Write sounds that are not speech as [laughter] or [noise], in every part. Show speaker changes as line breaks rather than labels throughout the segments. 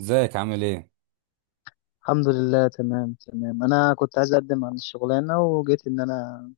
ازيك عامل ايه؟
الحمد لله، تمام تمام. انا كنت عايز اقدم عن الشغلانه وجيت ان انا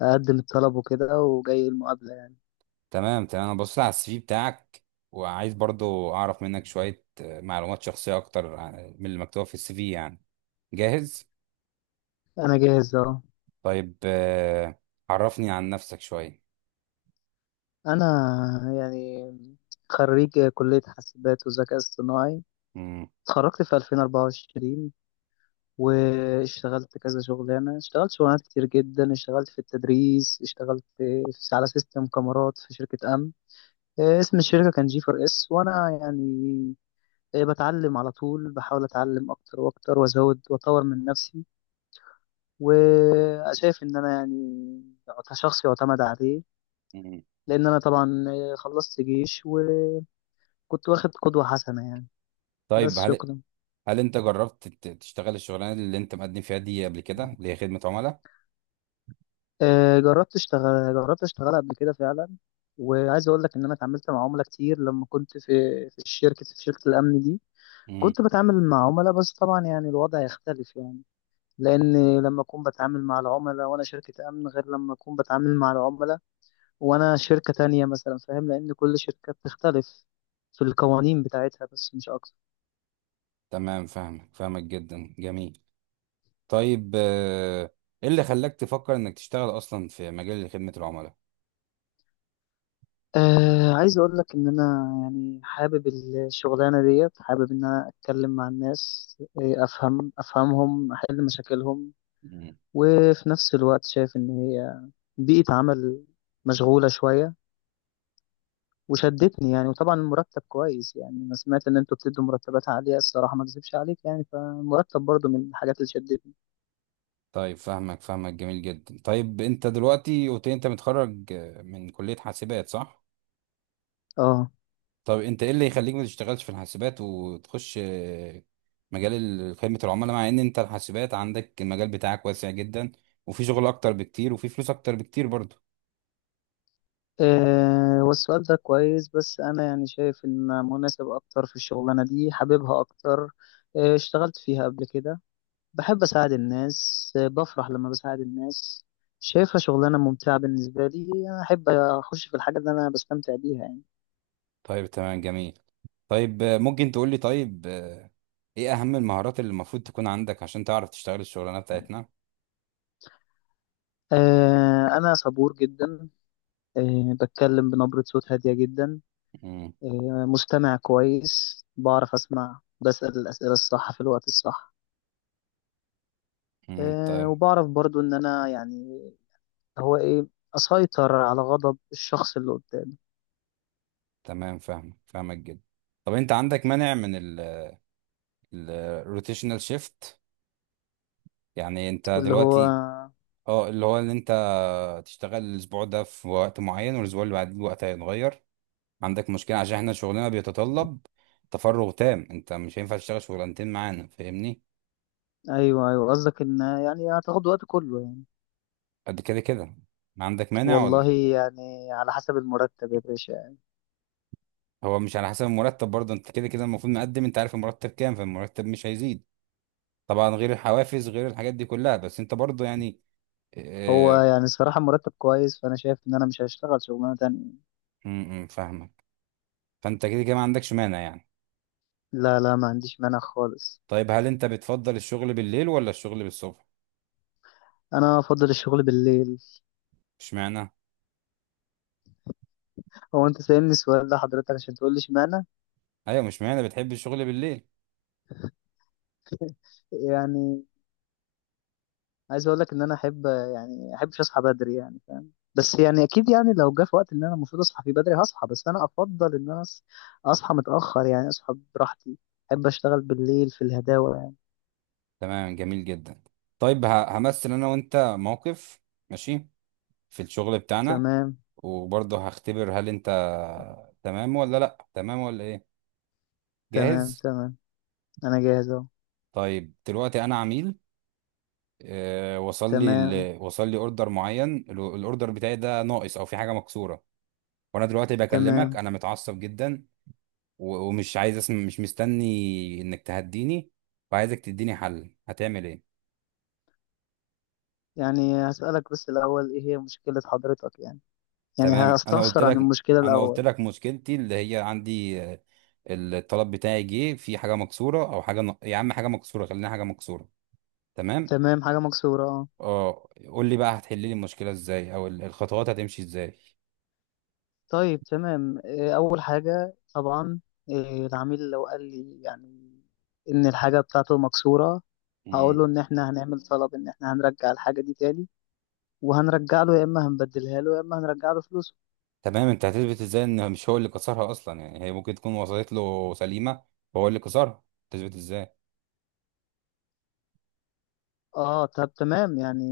اقدم الطلب وكده وجاي المقابله يعني.
تمام تمام، انا بصيت على السي في بتاعك. وعايز برضو اعرف منك شوية معلومات شخصية اكتر من اللي مكتوبة في السي في يعني. جاهز؟
انا جاهز اهو.
طيب، عرفني عن نفسك شوية.
انا يعني خريج كليه حاسبات وذكاء اصطناعي.
مم.
اتخرجت في 2024 واشتغلت كذا شغلانه، اشتغلت شغلانات كتير جدا. اشتغلت في التدريس، اشتغلت على سيستم كاميرات في شركه امن. اسم الشركه كان جي فور اس، وانا يعني بتعلم على طول، بحاول اتعلم اكتر واكتر وازود واطور من نفسي، وشايف ان انا يعني كشخص يعتمد عليه.
مم.
لان انا طبعا خلصت جيش وكنت واخد قدوة حسنة يعني.
طيب،
بس
هل
شكرا.
هل انت جربت تشتغل الشغلانة اللي انت مقدم فيها دي قبل كده، اللي هي خدمة عملاء؟
جربت اشتغل، قبل كده فعلا، وعايز اقول لك ان انا اتعاملت مع عملاء كتير لما كنت في في الشركة في شركة الامن دي.
مم.
كنت بتعامل مع عملاء، بس طبعا يعني الوضع يختلف يعني. لان لما اكون بتعامل مع العملاء وانا شركة امن، غير لما اكون بتعامل مع العملاء وانا شركة تانية مثلا، فاهم؟ لان كل شركة بتختلف في القوانين بتاعتها، بس مش اكتر.
تمام، فاهمك فاهمك جدا، جميل. طيب، ايه اللي خلاك تفكر انك تشتغل اصلا في مجال خدمة العملاء؟
آه، عايز اقول لك ان انا يعني حابب الشغلانة ديت. حابب ان انا اتكلم مع الناس، افهم افهمهم، احل مشاكلهم. وفي نفس الوقت شايف ان هي بيئة عمل مشغولة شوية وشدتني يعني. وطبعا المرتب كويس، يعني انا سمعت ان انتوا بتدوا مرتبات عالية، الصراحة ما اكذبش عليك يعني، فالمرتب برضو من الحاجات اللي شدتني.
طيب، فاهمك فاهمك، جميل جدا. طيب، انت دلوقتي قلت لي انت متخرج من كلية حاسبات، صح؟
اه.
طب انت ايه اللي يخليك ما تشتغلش في الحاسبات وتخش مجال خدمة العملاء، مع ان انت الحاسبات عندك المجال بتاعك واسع جدا، وفي شغل اكتر بكتير وفي فلوس اكتر بكتير برضه؟
والسؤال ده كويس، بس أنا يعني شايف إن مناسب أكتر في الشغلانة دي، حاببها أكتر. اشتغلت فيها قبل كده. بحب أساعد الناس، بفرح لما بساعد الناس. شايفها شغلانة ممتعة بالنسبة لي. أنا أحب أخش في الحاجة اللي أنا بستمتع بيها يعني.
طيب، تمام، جميل. طيب، ممكن تقول لي طيب، ايه اهم المهارات اللي المفروض تكون عندك عشان تعرف تشتغل الشغلانة بتاعتنا؟
أنا صبور جدا. بتكلم بنبرة صوت هادية جدا.
امم.
مستمع كويس، بعرف أسمع، بسأل الأسئلة الصح في الوقت الصح.
طيب،
وبعرف برضو ان انا يعني هو ايه، اسيطر على غضب الشخص اللي قدامي.
تمام، فاهمك فاهمك جدا. طب انت عندك مانع من الروتيشنال شيفت؟ يعني انت
واللي هو
دلوقتي، اه، اللي هو ان انت تشتغل الاسبوع ده في وقت معين والاسبوع اللي بعديه وقت هيتغير. عندك مشكلة؟ عشان احنا شغلنا بيتطلب تفرغ تام، انت مش هينفع تشتغل شغلانتين معانا، فاهمني؟
ايوه ايوه، قصدك ان يعني هتاخد وقت كله يعني.
قد كده كده، ما عندك مانع ولا؟
والله يعني على حسب المرتب يا باشا يعني.
هو مش على حسب المرتب برضه، انت كده كده المفروض مقدم، انت عارف المرتب كام، فالمرتب مش هيزيد طبعا، غير الحوافز غير الحاجات دي كلها، بس انت برضه يعني
هو
اه،
يعني الصراحة مرتب كويس، فأنا شايف إن أنا مش هشتغل شغلانة تانية.
م- م، فاهمك. فانت كده كده ما عندكش مانع يعني؟
لا لا، ما عنديش مانع خالص.
طيب، هل انت بتفضل الشغل بالليل ولا الشغل بالصبح؟
أنا أفضل الشغل بالليل.
اشمعنى؟
هو أنت سألني السؤال ده حضرتك عشان تقول لي اشمعنى؟
ايوه، مش معنى بتحب الشغل بالليل؟
يعني عايز اقول لك ان انا احب يعني احبش اصحى بدري يعني، فاهم؟ بس يعني اكيد يعني لو جه في وقت ان انا المفروض اصحى فيه بدري، هصحى. بس انا افضل ان انا اصحى متاخر يعني، اصحى براحتي. احب اشتغل بالليل في الهداوه يعني.
تمام، جميل جدا. طيب، همثل انا وانت موقف، ماشي، في الشغل بتاعنا،
تمام.
وبرضه هختبر هل انت تمام ولا لا، تمام ولا ايه.
تمام
جاهز؟
تمام، انا جاهز اهو.
طيب، دلوقتي انا عميل. اه، وصل لي
تمام
وصل لي اوردر معين، الاوردر بتاعي ده ناقص او في حاجه مكسوره. وانا دلوقتي بكلمك،
تمام.
انا متعصب جدا ومش عايز اسم، مش مستني انك تهديني، وعايزك تديني حل، هتعمل ايه؟
يعني هسالك بس الاول ايه هي مشكله حضرتك يعني، يعني
تمام، انا قلت
هستفسر عن
لك.
المشكله
انا قلت
الاول.
لك مشكلتي، اللي هي عندي الطلب بتاعي جه في حاجه مكسوره، او يا عم حاجه مكسوره، خلينا حاجه مكسوره. تمام.
تمام، حاجه مكسوره، اه.
اه، قول لي بقى، هتحل لي المشكله ازاي، او الخطوات هتمشي ازاي؟
طيب تمام. أول حاجة طبعا، العميل لو قال لي يعني إن الحاجة بتاعته مكسورة، هقول
مم.
له إن إحنا هنعمل طلب إن إحنا هنرجع الحاجة دي تاني، وهنرجع له، يا إما هنبدلها له يا إما هنرجع له فلوسه.
تمام، انت هتثبت ازاي ان مش هو اللي كسرها اصلا؟ يعني هي ممكن تكون وصلت له سليمه وهو اللي كسرها. تثبت ازاي؟
آه، طب تمام يعني.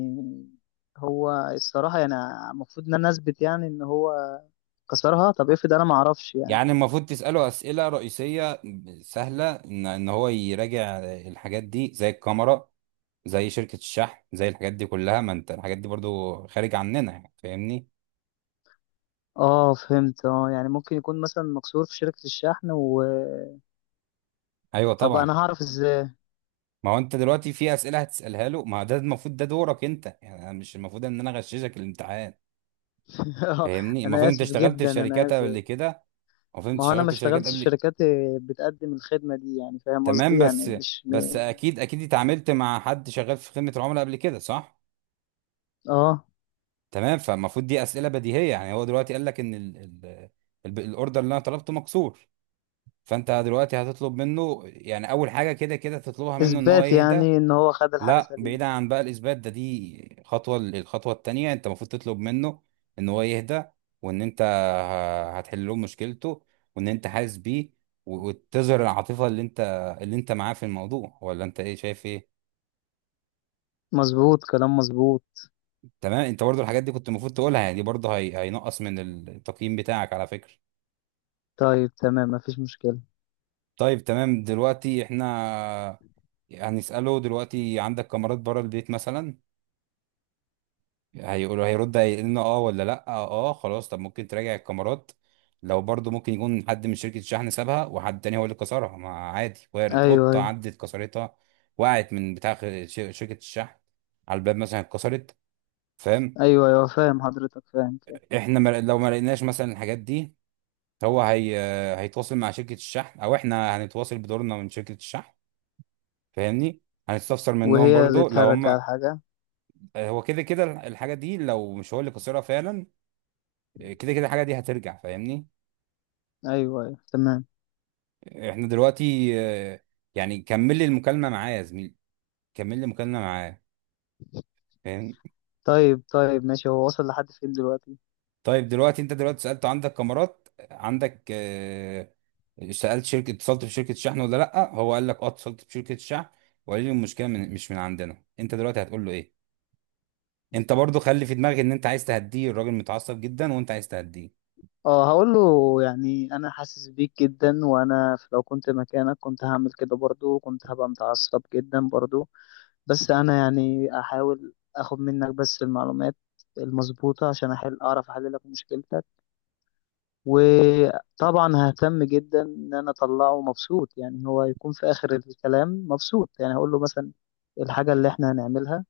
هو الصراحة يعني المفروض إن أنا أثبت يعني إن هو كسرها. طب افرض أنا معرفش يعني.
يعني المفروض تسأله أسئلة رئيسية سهلة، إن هو يراجع الحاجات دي زي الكاميرا، زي شركة الشحن، زي الحاجات دي كلها، ما أنت الحاجات دي برضو خارج عننا يعني، فاهمني؟
آه فهمت. آه، يعني ممكن يكون مثلا مكسور في شركة الشحن. و
أيوه،
طب
طبعا.
أنا هعرف إزاي؟
ما هو أنت دلوقتي في أسئلة هتسألها له، ما ده المفروض ده دورك أنت، يعني أنا مش المفروض إن أنا أغششك الامتحان،
[laughs]
فاهمني؟
أنا
المفروض أنت
آسف
اشتغلت في
جدا، أنا
شركات قبل
آسف.
كده. المفروض أنت
ما هو انا
اشتغلت
ما
في شركات
اشتغلتش في
قبل.
شركات بتقدم الخدمه دي يعني، فاهم
تمام،
قصدي
بس.
يعني؟ مش
بس
م-
أكيد أكيد اتعاملت مع حد شغال في خدمة العملاء قبل كده، صح؟
اه،
تمام، فالمفروض دي اسئله بديهيه. يعني هو دلوقتي قال لك ان الاوردر اللي انا طلبته مكسور. فانت دلوقتي هتطلب منه، يعني اول حاجه كده كده تطلبها منه ان هو
اثبات
يهدى.
يعني ان هو خد الحاجه
لا،
سليمه.
بعيدا عن بقى الاثبات ده، دي خطوه، الخطوه التانيه انت المفروض تطلب منه ان هو يهدى، وان انت هتحل له مشكلته، وان انت حاسس بيه، وتظهر العاطفه اللي انت معاه في الموضوع، ولا انت ايه شايف ايه؟
مظبوط، كلام مظبوط.
تمام، انت برضو الحاجات دي كنت المفروض تقولها، يعني دي برضو هينقص من التقييم بتاعك على فكره.
طيب تمام، مفيش مشكله.
طيب، تمام، دلوقتي احنا هنسأله، دلوقتي عندك كاميرات بره البيت مثلا؟ هيقول، هيرد، هيقول لنا اه ولا لا. اه، خلاص. طب ممكن تراجع الكاميرات؟ لو برضو ممكن يكون حد من شركة الشحن سابها وحد تاني هو اللي كسرها، ما عادي، وارد
ايوه
قطة
ايوه.
عدت كسرتها، وقعت من بتاع شركة الشحن، على الباب مثلا اتكسرت، فاهم؟
ايوه ايوه فاهم حضرتك، فاهم فاهم.
احنا لو ما لقيناش مثلا الحاجات دي، هو هي هيتواصل مع شركة الشحن، او احنا هنتواصل بدورنا من شركة الشحن، فاهمني؟ هنستفسر منهم
وهي اللي
برضو لو
ترجع
هم.
الحاجه.
هو كده كده الحاجه دي لو مش هو اللي خسرها فعلا، كده كده الحاجه دي هترجع، فاهمني؟
ايوه ايوه، تمام.
احنا دلوقتي يعني كمل لي المكالمه معاه يا زميلي، كمل لي المكالمه معاه، فاهم؟
طيب طيب ماشي، هو وصل لحد فين دلوقتي؟
طيب، دلوقتي انت دلوقتي سالت عندك كاميرات، عندك سالت شركه، اتصلت بشركه شحن ولا لا. هو قال لك اه، اتصلت بشركه شحن وقال لي المشكله من مش من عندنا. انت دلوقتي هتقول له ايه؟ انت برضو خلي في دماغك ان انت عايز تهديه، الراجل متعصب جدا وانت عايز تهديه.
اه، هقول له يعني انا حاسس بيك جدا، وانا لو كنت مكانك كنت هعمل كده برضو، كنت هبقى متعصب جدا برضو. بس انا يعني احاول اخد منك بس المعلومات المظبوطة عشان احل، اعرف احل لك مشكلتك. وطبعا ههتم جدا ان انا اطلعه مبسوط، يعني هو يكون في اخر الكلام مبسوط. يعني هقول له مثلا الحاجة اللي احنا هنعملها،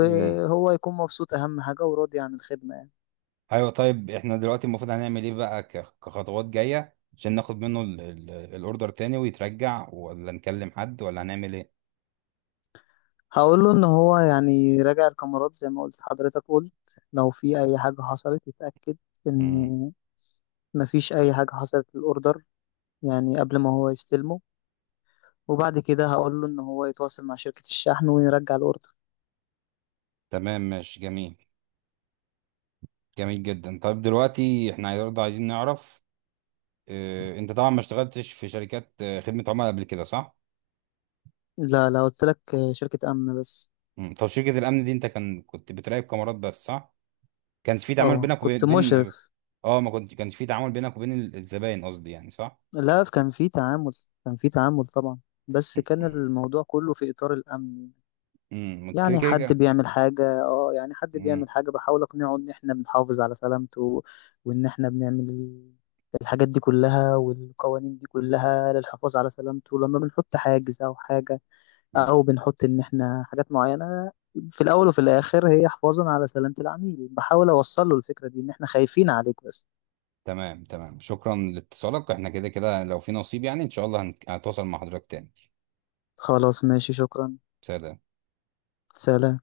مم.
يكون مبسوط، اهم حاجة وراضي عن الخدمة يعني.
ايوه، طيب، احنا دلوقتي المفروض هنعمل ايه بقى كخطوات جايه، عشان ناخد منه الاوردر تاني ويترجع، ولا نكلم حد، ولا هنعمل ايه؟
هقول له ان هو يعني راجع الكاميرات زي ما قلت حضرتك، قلت لو في اي حاجة حصلت يتأكد ان
امم.
مفيش اي حاجة حصلت في الاوردر، يعني قبل ما هو يستلمه. وبعد كده هقول له ان هو يتواصل مع شركة الشحن ويرجع الاوردر.
تمام، ماشي، جميل. جميل جدا. طيب، دلوقتي احنا برضه عايزين نعرف، اه، انت طبعا ما اشتغلتش في شركات خدمه عملاء قبل كده، صح؟
لا لا، قلت لك شركة امن بس.
مم. طب شركه الامن دي، انت كنت بتراقب كاميرات بس، صح؟ كانش في تعامل
اه
بينك
كنت
وبين
مشرف.
بين اه، ما كنت كانش في تعامل بينك وبين الزباين، قصدي يعني، صح؟
لا، كان في تعامل، كان في تعامل طبعا، بس كان الموضوع كله في اطار الامن.
امم، كده
يعني حد
كده.
بيعمل حاجة، اه يعني حد بيعمل حاجة بحاول اقنعه ان احنا بنحافظ على سلامته، وان احنا بنعمل الحاجات دي كلها، والقوانين دي كلها للحفاظ على سلامته، لما بنحط حاجز او حاجة،
امم،
او بنحط ان احنا حاجات معينه. في الاول وفي الاخر هي حفاظا على سلامه العميل. بحاول اوصل له الفكره دي ان احنا خايفين عليك بس.
تمام تمام، شكرا لاتصالك، احنا كده كده لو في نصيب يعني ان شاء الله هتواصل مع حضرتك تاني.
خلاص ماشي، شكرا.
سلام.
سلام.